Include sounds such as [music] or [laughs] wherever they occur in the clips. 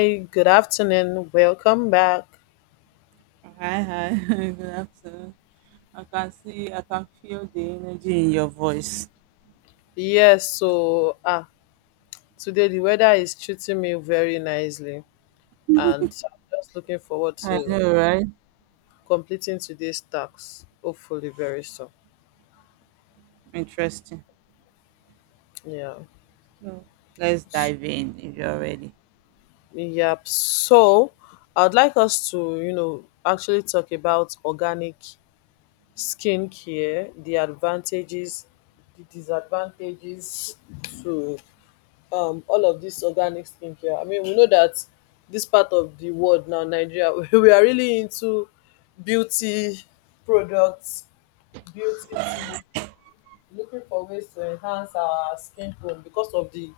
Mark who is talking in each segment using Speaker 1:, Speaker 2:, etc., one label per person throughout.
Speaker 1: Hey. Good afternoon. Welcome back.
Speaker 2: Hi, hi. [laughs] Good afternoon. I can see, I can feel the energy in your voice.
Speaker 1: Yes, so today the weather is treating me very nicely, and I'm just looking forward
Speaker 2: I
Speaker 1: to
Speaker 2: know, right?
Speaker 1: completing today's tasks, hopefully very soon.
Speaker 2: Interesting.
Speaker 1: Yeah,
Speaker 2: So let's dive in if you're ready.
Speaker 1: yep. So I'd like us to actually talk about organic skincare, the advantages, the disadvantages to all of this organic skincare. I mean, we know that this part of the world, now Nigeria, [laughs] we are really into beauty products, beauty tea, looking for ways to enhance our skin tone because of the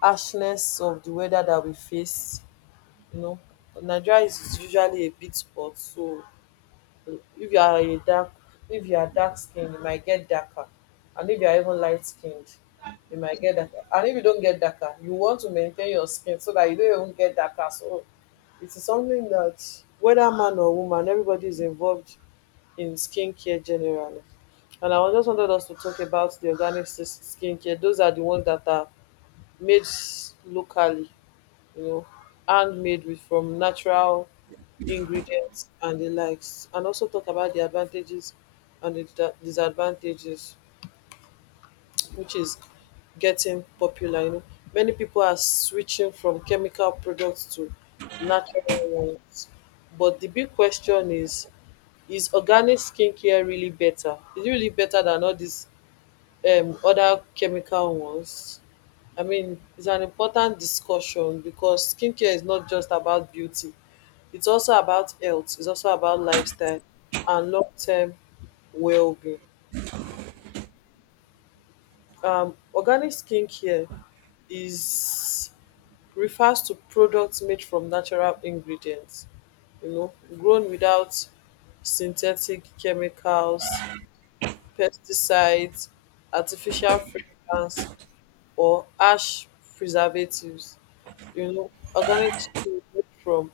Speaker 1: harshness of the weather that we face. You know, Nigeria is usually a big spot, so if you are a dark if you are dark skinned you might get darker, and if you are even light skinned you might get darker, and if you don't get darker you want to maintain your skin so that you don't even get darker. So it is something that whether man or woman, everybody is involved in skincare generally. And I was just wanted us to talk about the organic skincare. Those are the ones that are made locally, you know, handmade with from natural ingredients and the likes, and also talk about the advantages and the disadvantages, which is getting popular. You know, many people are switching from chemical products to natural ones, but the big question is: is organic skincare really better? Is it really better than all these other chemical ones? I mean, it's an important discussion because skincare is not just about beauty. It's also about health. It's also about lifestyle and long-term well-being. Organic skincare is refers to products made from natural ingredients, you know, grown without synthetic chemicals, pesticides, artificial fragrance, or ash preservatives. You know, organic food made from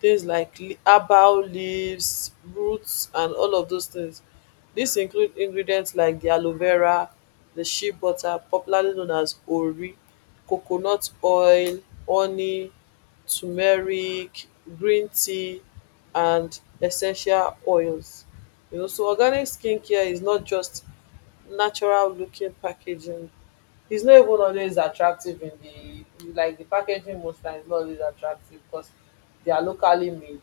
Speaker 1: things like herbal leaves, roots, and all of those things. Dis include ingredients like the aloe vera, the shea butter popularly known as ori, coconut oil, honey, turmeric, green tea, and essential oils. You know, so organic skincare is not just natural looking packaging. It's not even always attractive in the like the packaging most times, not always attractive because they are locally made.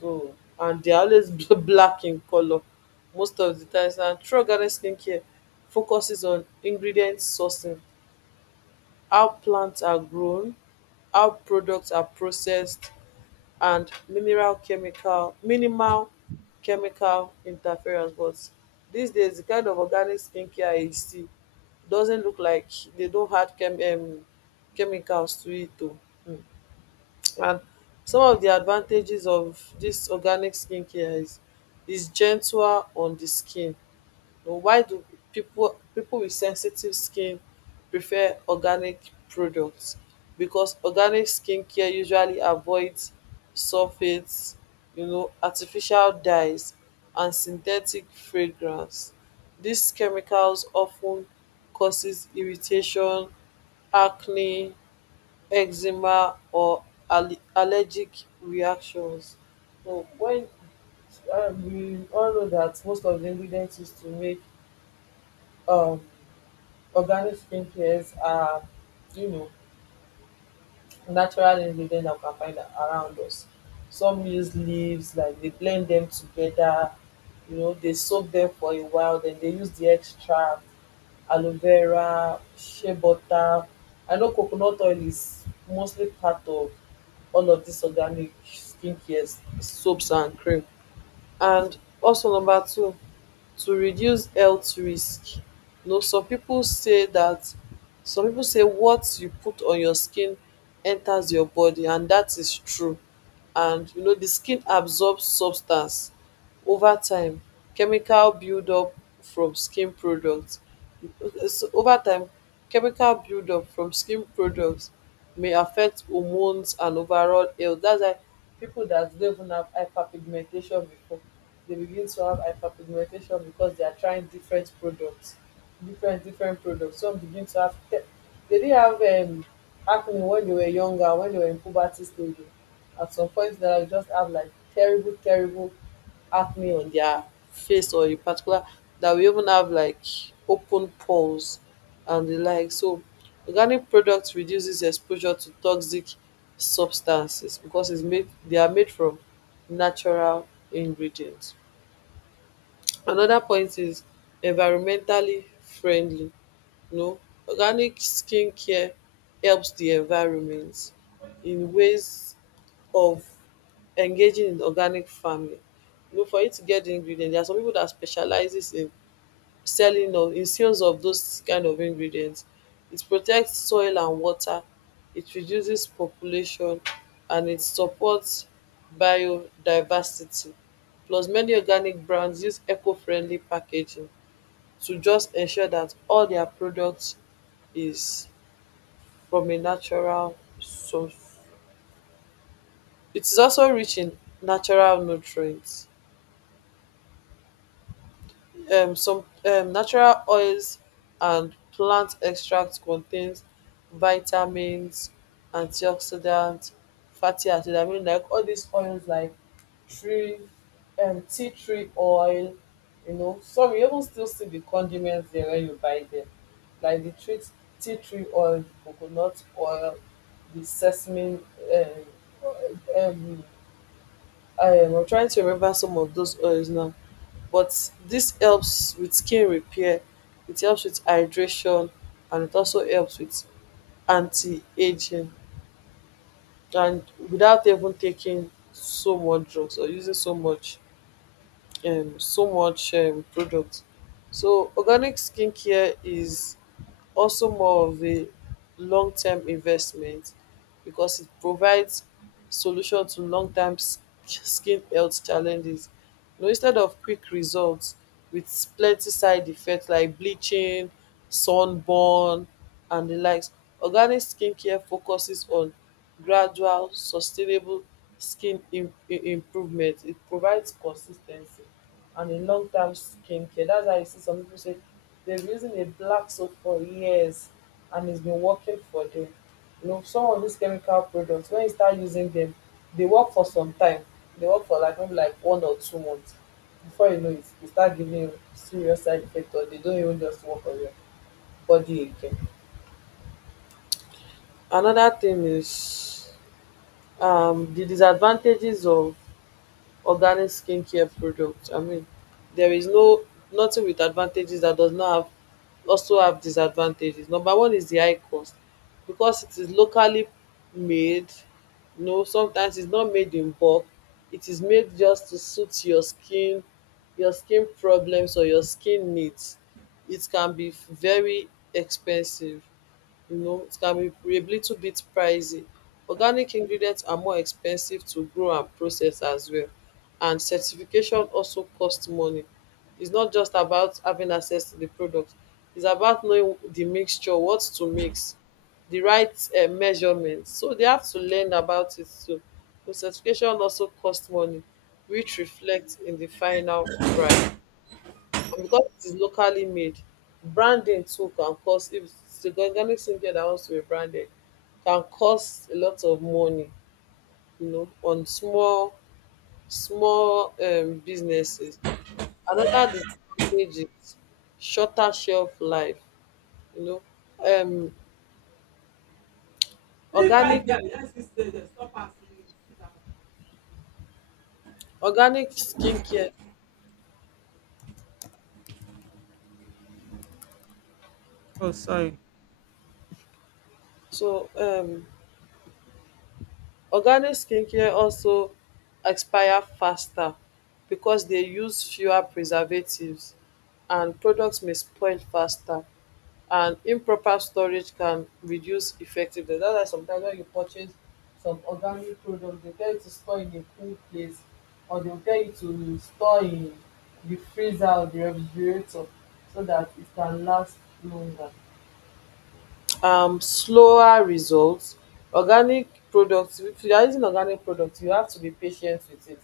Speaker 1: So and they are always [laughs] black in color most of the times. And Tro Garden Skincare focuses on ingredient sourcing, how plants are grown, how products are processed, and mineral chemical minimal chemical interference. But these days the kind of organic skincare you see doesn't look like they don't add chemicals to it too. And some of the advantages of this organic skincare is gentler on the skin. But why do people with sensitive skin prefer organic products? Because organic skincare usually avoids sulfates, you know, artificial dyes, and synthetic fragrance. These chemicals often causes irritation, acne, eczema, or allergic reactions. So when we all know that most of the ingredients used to make um organic skincare are, you know, natural ingredients that we can find around us. Some use leaves, like they blend them together, you know, they soak them for a while, then they use the extract. Aloe vera, shea butter, I know coconut oil is mostly part of all of these organic skincare soaps and cream. And also number two, to reduce health risk. You know, some pipu say what you put on your skin enters your body, and dat is true. And you know, the skin absorbs substance over time, chemical buildup from skin products. So over time, chemical buildup from skin products may affect hormones and overall health. That's why pipu dat don even have hyperpigmentation before, they begin to have hyperpigmentation because they are trying different products, different products. Some begin to have dey didn't have acne when dey were younger. When dey were in puberty stage, at some point in their life, just have like terrible, terrible acne on their face or in particular that we even have like open pores and the like. So organic products reduces exposure to toxic substances because it's made they are made from natural ingredients. Another point is environmentally friendly. No, organic skincare helps the environment in ways of engaging in organic farming. You know, for you to get the ingredient, there are some people that specializes in selling or in sales of those kind of ingredients. It protects soil and water, it reduces population, and it supports biodiversity. Plus, many organic brands use eco-friendly packaging to just ensure that all their products is from a natural source. It is also rich in natural nutrients. Some Natural oils and plant extracts contains vitamins, antioxidants, fatty acids. I mean, like all these oils like tree tea tree oil, you know, some you even still see the condiments there when you buy them, like the tree tea tree oil, the coconut oil, the sesame, um um I'm trying to remember some of those oils now. But this helps with skin repair, it helps with hydration, and it also helps with anti-ageing, and without even taking so much drugs or using so much so much product. So organic skincare is also more of a long-term investment because it provides solution to skin health challenges. You know, instead of quick results with plenty side effects like bleaching, sunburn, and the likes, organic skincare focuses on gradual sustainable skin improvement. It provides consistency and a term skincare. That's why you see some people say they've been using a black soap for years and it's been working for them. You know, some of these chemical products, when you start using them, they work for some time. They work for like maybe like 1 or 2 months. Before you know it, they start giving you serious side effects, or they don't even just work on your body again. Another thing is the disadvantages of organic skincare products. I mean, there is nothing with advantages that does not have also have disadvantages. Number one is the high cost because it is locally made. You know, sometimes it's not made in bulk. It is made just to suit your skin problems, or your skin needs. It can be very expensive. You know, it can be a little bit pricey. Organic ingredients are more expensive to grow and process as well, and certification also costs money. It's not just about having access to the product, it's about knowing the mixture, what to mix, the right measurements, so they have to learn about it too. So certification also costs money, which reflects in the final price. And because it is locally made, branding too can cost. If it's the organic skincare that wants to be branded, can cost a lot of money, you know, on small small businesses. Another disadvantage is shorter shelf life, you know. Um
Speaker 2: Leave that
Speaker 1: organic
Speaker 2: girl. Let's stay there. Stop asking me. Sit down.
Speaker 1: organic skincare.
Speaker 2: Oh, sorry.
Speaker 1: So organic skincare also expire faster because they use fewer preservatives, and products may spoil faster, and improper storage can reduce effectiveness. That's why sometimes when you purchase some organic product, they tell you to store in a cool place, or they will tell you to store in the freezer or the refrigerator so that it can last longer. Slower results. Organic products, if you are using organic products, you have to be patient with it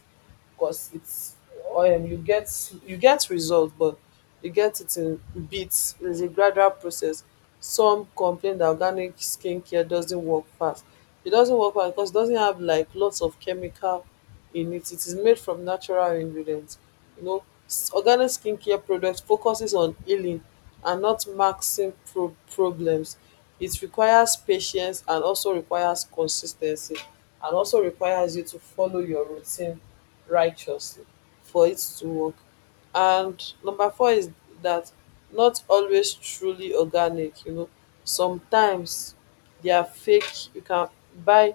Speaker 1: because it's you get results, but you get it in bits. It's a gradual process. Some complain that organic skincare doesn't work fast. It doesn't work fast because it doesn't have like lots of chemical in it. It is made from natural ingredients. You know, organic skincare products focuses on healing and not maxing problems. It requires patience and also requires consis ten cy and also requires you to follow your routine righteously for it to work. And number four is that not always truly organic, you know. Sometimes they are fake, you can buy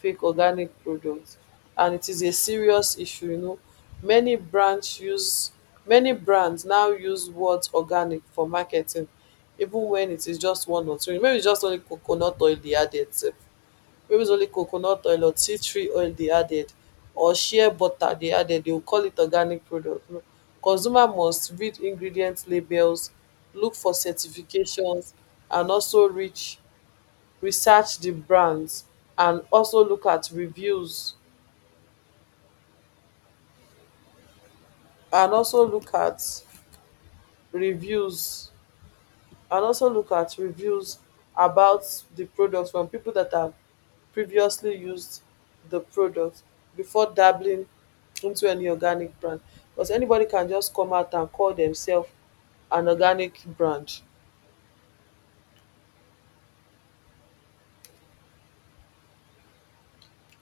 Speaker 1: fake organic products, and it is a serious issue, you know. Many brands use Many brands now use words organic for marketing, even when it is just one or two. Maybe it's just only coconut oil they added sef. Maybe it's only coconut oil or tea tree oil they added, or shea butter they added, they will call it organic product. No, consumer must read ingredient labels, look for certifications, and also reach research the brands, and also look at reviews and also look at reviews and also look at reviews about the products from people that have previously used the product before dabbling into any organic brand, because anybody can just come out and call themselves an organic brand.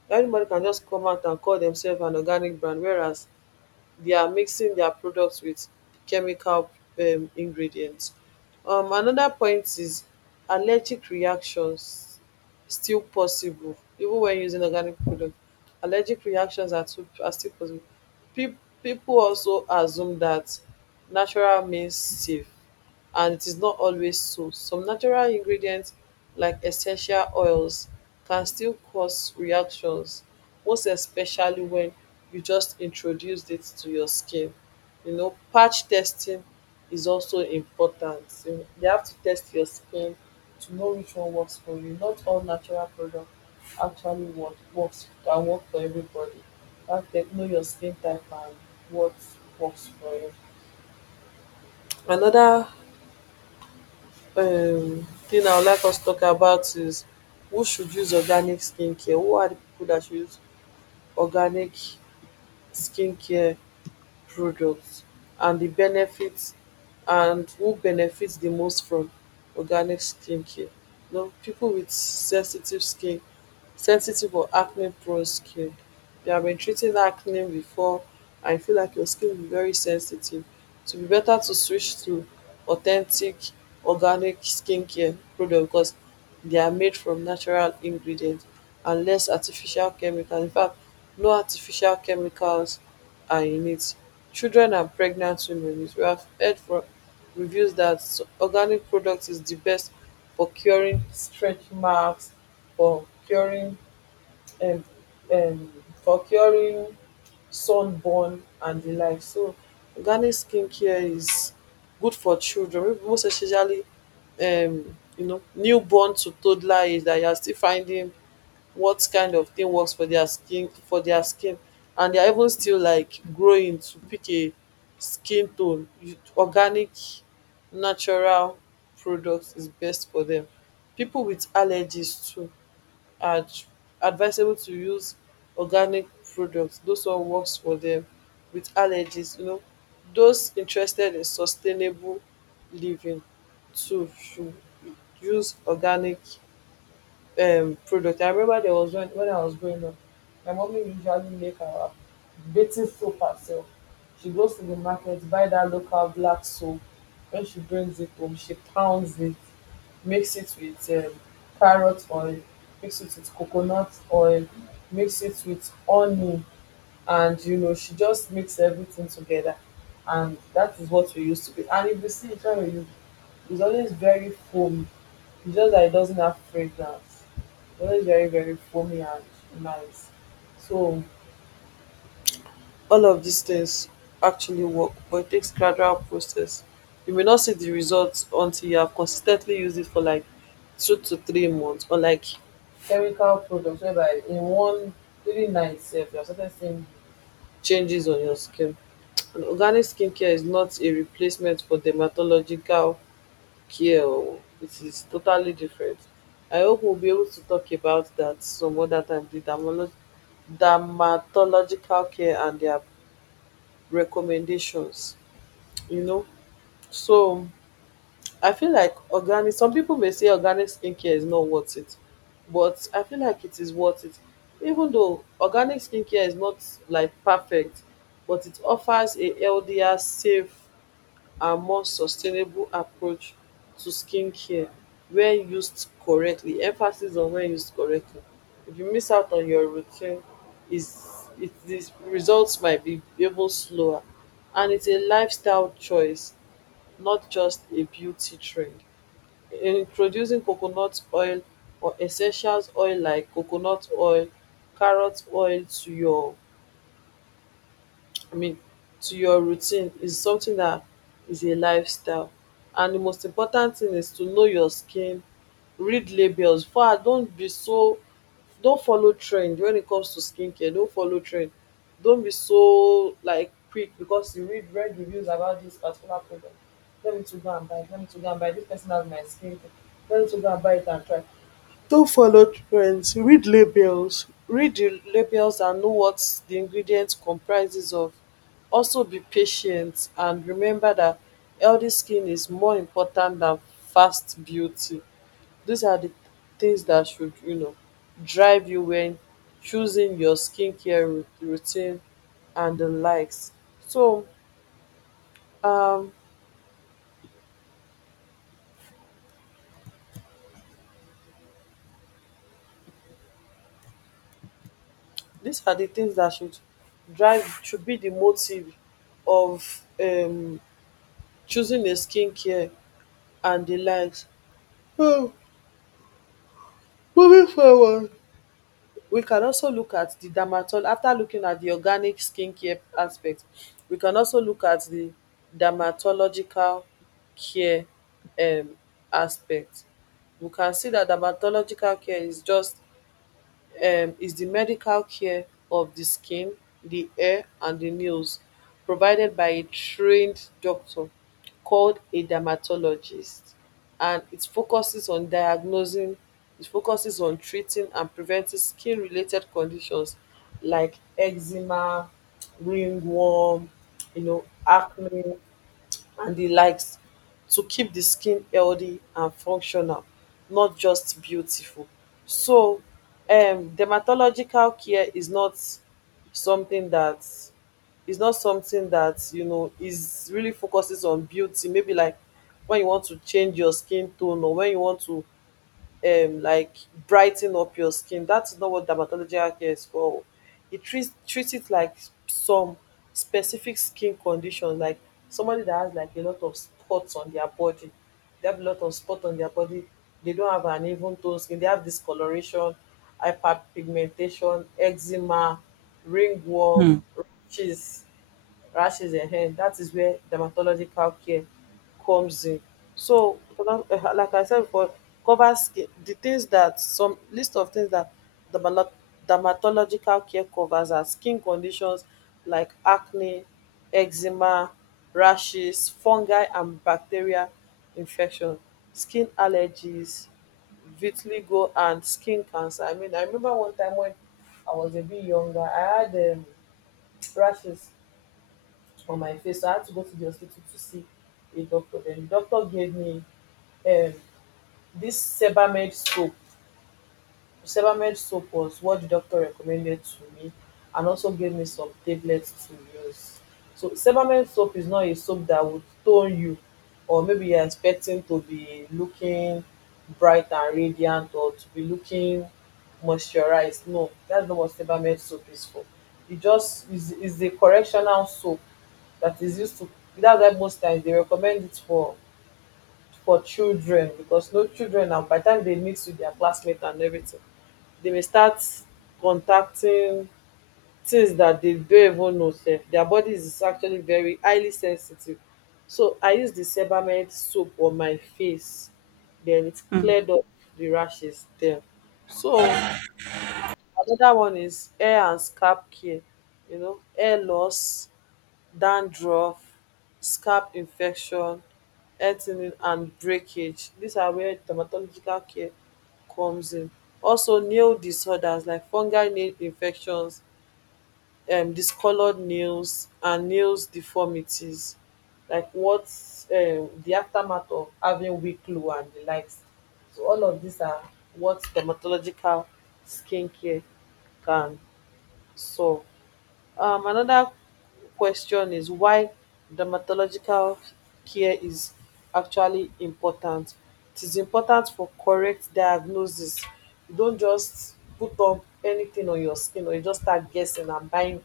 Speaker 1: Anybody can just come out and call themselves an organic brand, whereas they are mixing their products with chemical ingredients. Another point is allergic reactions still possible even when using organic product. Allergic reactions are still possible. Pe people also assume that natural means safe, and it is not always so. Some natural ingredients like essential oils can still cause reactions, most especially when you just introduced it to your skin. You know, patch testing is also important. So, you know, they have to test your skin to know which one works for you. Not all natural products actually works can work for everybody. You have to know your skin type and what works for you. Another thing I would like us to talk about is, who should use organic skincare? Who are the people that should use organic skincare products, and the benefits, and who benefits the most from organic skincare? You know, pipu wit sensitive skin, sensitive or acne prone skin. They have been treating acne before and you feel like your skin will be very sensitive, so it will be better to switch to authentic organic skincare product because they are made from natural ingredients and less artificial chemicals. In fact, no artificial chemicals are in it. Children and pregnant women, we have heard from reviews that organic product is the best for curing stretch marks, for curing, and um, for curing sunburn and the like. So organic skincare is good for children, most especially, you know, newborn to toddler age, that you are still finding what kind of thing works for their skin for their skin, and they are even still like growing to pick a skin tone. You- organic natural product is best for them. People with allergies too are advisable to use organic products. Those one works for them with allergies, you know. Those interested in sustainable living too should use organic product. I remember there was when I was growing up, my mommy usually make her bathing soap herself. She goes to the market, buy that local black soap. When she brings it home, she pounds it, mix it with carrot oil, mix it with coconut oil, mix it with honey, and you know she just mix everything together, and that is what we used to be. And if you see it when we use, it's always very foamy, it's just that it doesn't have fragrance. But it's very, very foamy and nice. So all of these things actually work, but it takes gradual process. You may not see the results until you have consistently used it for like 2 to 3 months, or like chemical products whereby in one three night sef you have started seeing changes on your skin. And organic skincare is not a replacement for dermatological care, oh, it is totally different. I hope we'll be able to talk about that some other time, the dermatological care and their recommendations. You know, so I feel like organic. Some people may say organic skincare is not worth it, but I feel like it is worth it. Even though organic skincare is not like perfect, but it offers a healthier, safe and more sustainable approach to skincare when used correctly. Emphasis on when used correctly. If you miss out on your routine is it the results might be even slower, and it's a lifestyle choice, not just a beauty trend. Introducing coconut oil or essentials oil like coconut oil, carrot oil, to your, I mean, to your routine is something that is a lifestyle. And the most important thing is to know your skin, read labels. Far don't be so, don't follow trend when it comes to skincare. Don't follow trend. Don't be so like quick because you read reviews about this particular product. Let me to go and buy. Let me to go and buy. This person has my skin. Let me to go and buy it and try. Don't follow trends, read labels, read di labels and know what the ingredient comprises of. Also be patient and remember that healthy skin is more important than fast beauty. These are the things that should, you know, drive you when choosing your skincare routine and the likes. So, um these are the things that should drive, should be the motive of choosing a skincare and the likes. um Moving forward, we can also look at the dermatol, after looking at the organic skincare aspect, we can also look at the dermatological care um aspect. We can see that dermatological care is just, is di medical care of di skin, di hair and di nails, provided by a trained doctor called a dermatologist, and it focuses on diagnosing, it focuses on treating and preventing skin-related conditions like eczema, ringworm, you know, acne and di likes, to keep the skin healthy and functional, not just beautiful. So dermatological care is not something that is, not something that, you know, is really focuses on beauty. Maybe like when you want to change your skin tone, or when you want to like brighten up your skin. That's not what dermatological care is for. It treats it like some specific skin condition, like somebody that has like a lot of spots on their body. They have a lot of spot on their body. They don't have an even tone skin. They have discoloration, hyperpigmentation, eczema, ringworm,
Speaker 2: Hmm.
Speaker 1: rashes, that is where dermatological care comes in. So like I, said before, covers skin, the things that, some list of things that dermalo- dermatological care covers, are skin conditions like acne, eczema, rashes, fungi and bacteria infection, skin allergies, vitiligo and skin cancer. I mean, I remember one time when I was a bit younger, I had rashes on my face. So I had to go to the hospital to see a doctor. Then the doctor gave me, um, this Sebamed scope, Sebamed soap was what the doctor recommended to me, and also gave me some tablets to use. So Sebamed soap is not a soap that would tone you, or maybe you're expecting to be looking bright and radiant or to be looking moisturized. No, that's not what Sebamed soap is for. It just is a correctional soap that is used to, that's why most times they recommend it for children, because no children now by the time they meet with their classmates and everything, they may start contacting things that they don't even know sef. Their body is actually very highly sensitive. So I use the Sebamed soap on my face, then it
Speaker 2: Hmm.
Speaker 1: cleared up the rashes there. So another one is hair and scalp care. You know, hair loss, dandruff, scalp infection, earthing and breakage. These are where dermatological care comes in. Also, nail disorders like fungal nail infections, discolored nails, and nails deformities, like what, the aftermath of having weak glue and the likes. So, all of these are what dermatological skincare can solve. Another question is why dermatological care is actually important. It is important for correct diagnosis. You don't just put on anything on your skin, or you just start guessing and buying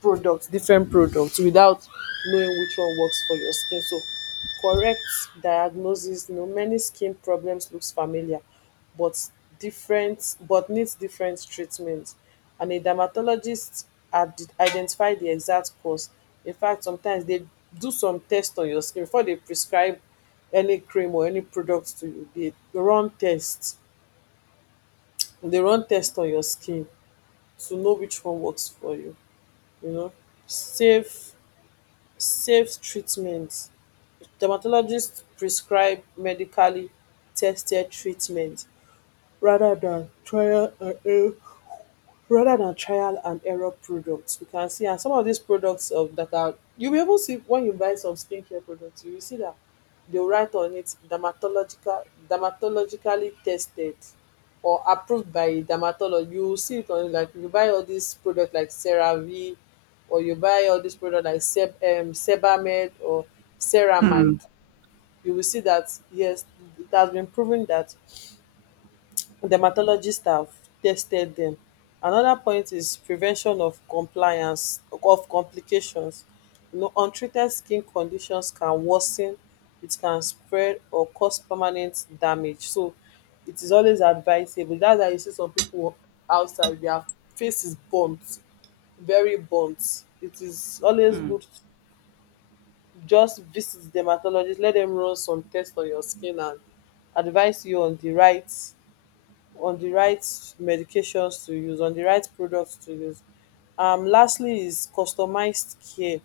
Speaker 1: products, different products, without knowing which one works for your skin. So correct diagnosis, you know, many skin problems looks familiar but different, but needs different treatment, and a dermatologist identify the exact cause. In fact, sometimes they do some test on your skin before they prescribe any cream or any product to you. They run test, they run test, on your skin to know which one works for you, you know, safe, safe treatment. Dermatologists prescribe medically tested treatment, rather than trial and error, rather than trial and error products. We can see, and some of these products of that are, you will be even see when you buy some skincare products, you will see that they'll write on it dermatological, dermatologically tested or approved by a dermatologist. You will see it on it like you buy all these products like CeraVe, or you buy all these products like Seb, Sebamed or
Speaker 2: Hmm.
Speaker 1: Ceramide. You will see that yes, it has been proven that dermatologists have tested them. Another point is prevention of compliance, of complications. You know, untreated skin conditions can worsen, it can spread or cause permanent damage. So it is always advisable. That's why you see some people outside, their face is burnt, very burnt. It is always
Speaker 2: Hmm.
Speaker 1: good to just visit dermatologist, let them run some tests on your skin and advise you on the right, on the right medications to use, on the right products to use. Lastly is customized care.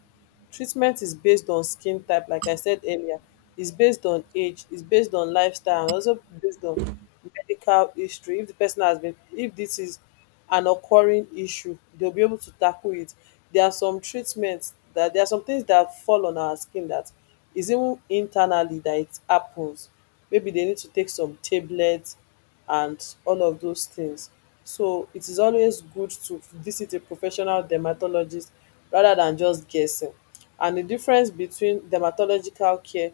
Speaker 1: Treatment is based on skin type, like I said earlier, is based on age, is based on lifestyle, and also based on medical history. If the person has been, if this is an occurring issue, they'll be able to tackle it. There are some treatments that, there are some things that fall on our skin that is even internally that it happens. Maybe they need to take some tablets and all of those things. So it is always good to visit a professional dermatologist rather than just guessing. And the difference between dermatological care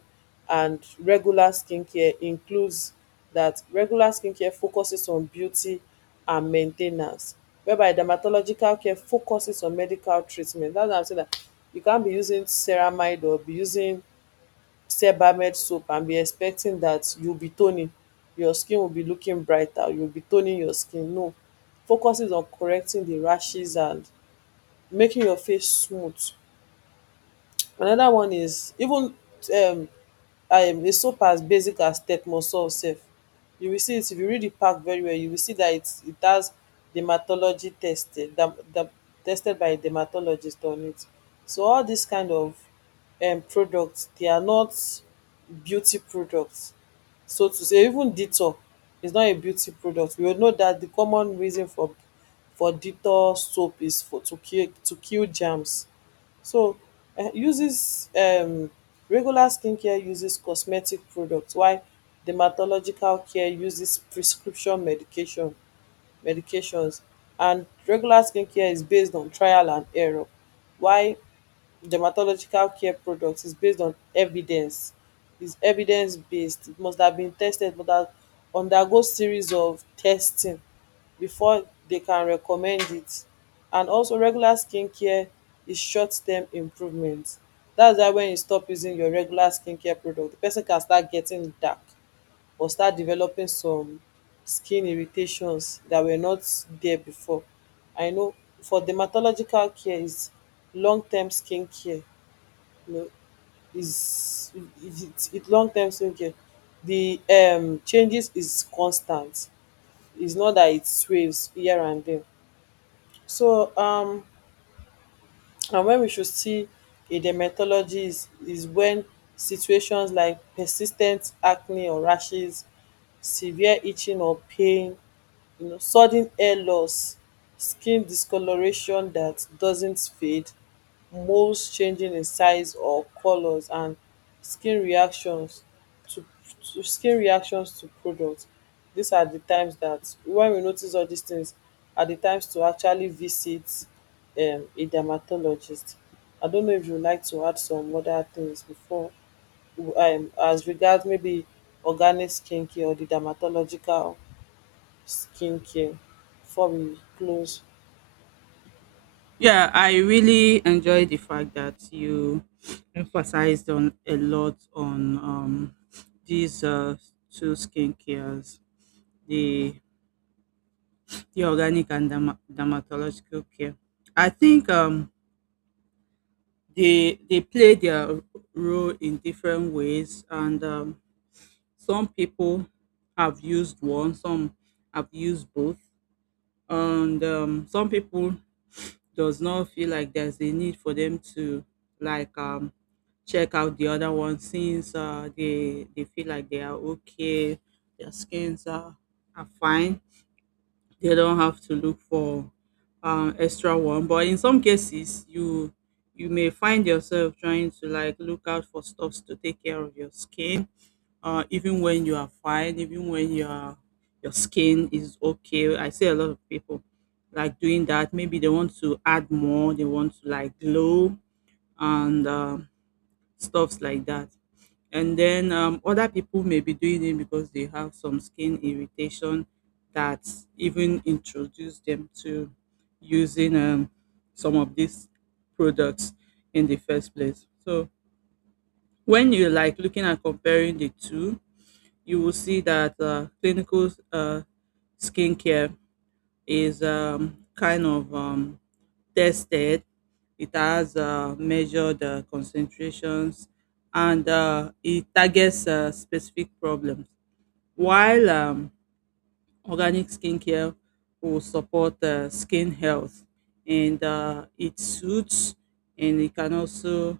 Speaker 1: and regular skincare includes that regular skincare focuses on beauty and maintenance, whereby dermatological care focuses on medical treatment. That's why I'm saying that you can't be using ceramide or be using sebamed soap and be expecting that you'll be toning. Your skin will be looking brighter, you'll be toning your skin. No. Focuses on correcting the rashes and making your face smooth. Another one is even, um, a soap as basic as Tetmosol sef. You will see it if you read the pack very well. You will see that it has dermatology tested, dam, dam, tested by a dermatologist on it. So all these kind of, products, they are not beauty products. So to say, even Dettol is not a beauty product. We all know that the common reason for, Dettol soap is for to kill, to kill germs. So uses regular skincare uses cosmetic products, while dermatological care uses prescription medication, medications, and regular skincare is based on trial and error, while dermatological care products is based on evidence, is evidence based. It must have been tested, must have undergo series of testing before they can recommend it. And also regular skincare is short term improvement. That's why when you stop using your regular skincare product, the person can start getting dark or start developing some skin irritations that were not there before. I know for dermatological care is long term skincare, you know, is it, long term skincare. The changes is constant. It's not that it sways here and there. So and when we should see a dermatologist is when situations like persistent acne or rashes, severe itching or pain, you know, sudden hair loss, skin discoloration that doesn't fade, moles changing in size or colours, and skin reactions to, skin reactions to products. These are the times that when we notice all these things are the times to actually visit a dermatologist. I don't know if you would like to add some other things before, as regards maybe organic skincare or the dermatological skincare before we close.
Speaker 2: Yeah, I really enjoy the fact that you emphasized on a lot on these two skincares, the the organic and dermatological care. I think they play their role in different ways, and some people have used one, some have used both, and some people does not feel like there's a need for them to like check out the other one since they feel like they are okay, their skins are fine. They don't have to look for extra one, but in some cases you may find yourself trying to like look out for stuffs to take care of your skin, even when you are fine, even when your skin is okay. I see a lot of people like doing that. Maybe they want to add more, they want to like glow and stuffs like that. And then other people may be doing it because they have some skin irritation that even introduce them to using some of these products in the first place. So when you like looking at comparing the two, you will see that clinical uh, skincare is kind of tested. It has measured concentrations and it targets specific problems. While organic skincare will support skin health, and it suits, and it can also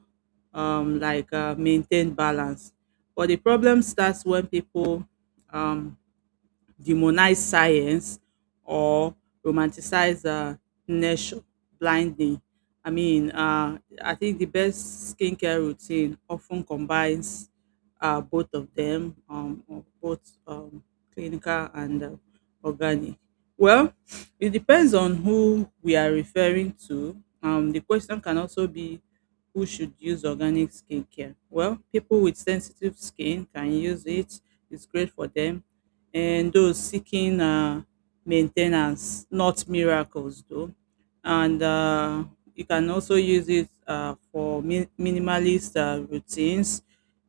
Speaker 2: like maintain balance. But the problem starts when people um, demonize science or romanticize nature blindly. I mean, I think the best skincare routine often combines both of them, or both um, clinical and organic. Well, it depends on who we are referring to. The question can also be: who should use organic skincare? Well, people with sensitive skin can use it, it's great for them, and those seeking maintenance, not miracles, though. And you can also use it for minimalist routines,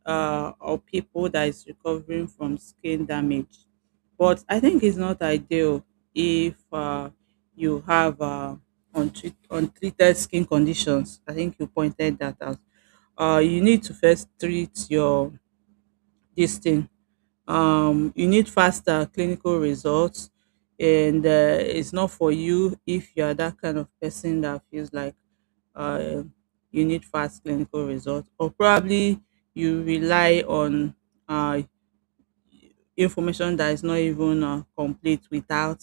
Speaker 2: or people that is recovering from skin damage. But I think it's not ideal if you have untreated skin conditions. I think you pointed that out. You need to first treat your this thing. You need faster clinical results, and it's not for you if you are that kind of person that feels like uh, you need fast clinical results, or probably you rely on uh, information that is not even complete without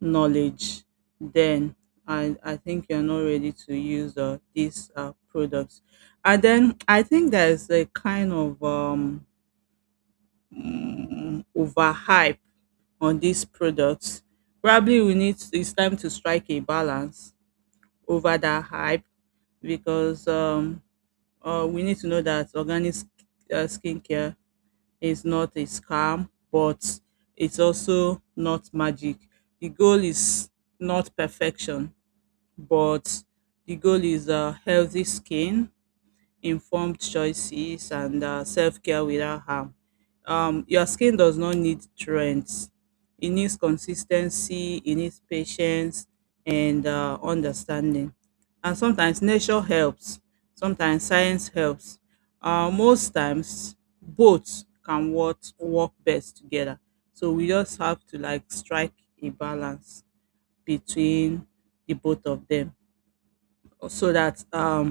Speaker 2: knowledge. Then I think you're not ready to use these products. And then I think there's a kind of overhype on these products. Probably we need it's time to strike a balance over that hype, because we need to know that skincare is not a scam, but it's also not magic. The goal is not perfection, but the goal is a healthy skin, informed choices and self-care without harm. Your skin does not need trends. It needs consistency, it needs patience and understanding. And sometimes nature helps, sometimes science helps. Most times, both can work best together. So we just have to like strike a balance between the both of them, so that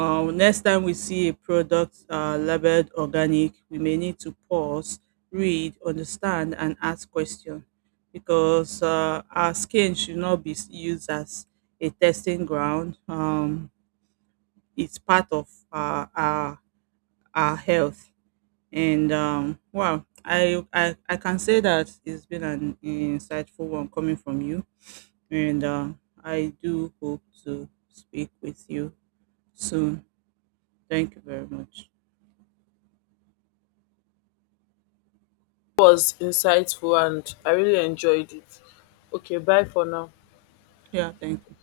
Speaker 2: next time we see a product labeled organic, we may need to pause, read, understand, and ask questions, because our skin should not be used as a testing ground. It's part of our health. And well, I can say that it's been an insightful one coming from you. And I do hope to speak with you soon. Thank you very much.
Speaker 1: Was insightful and I really enjoyed it. Okay, bye for now.
Speaker 2: Yeah, thank you.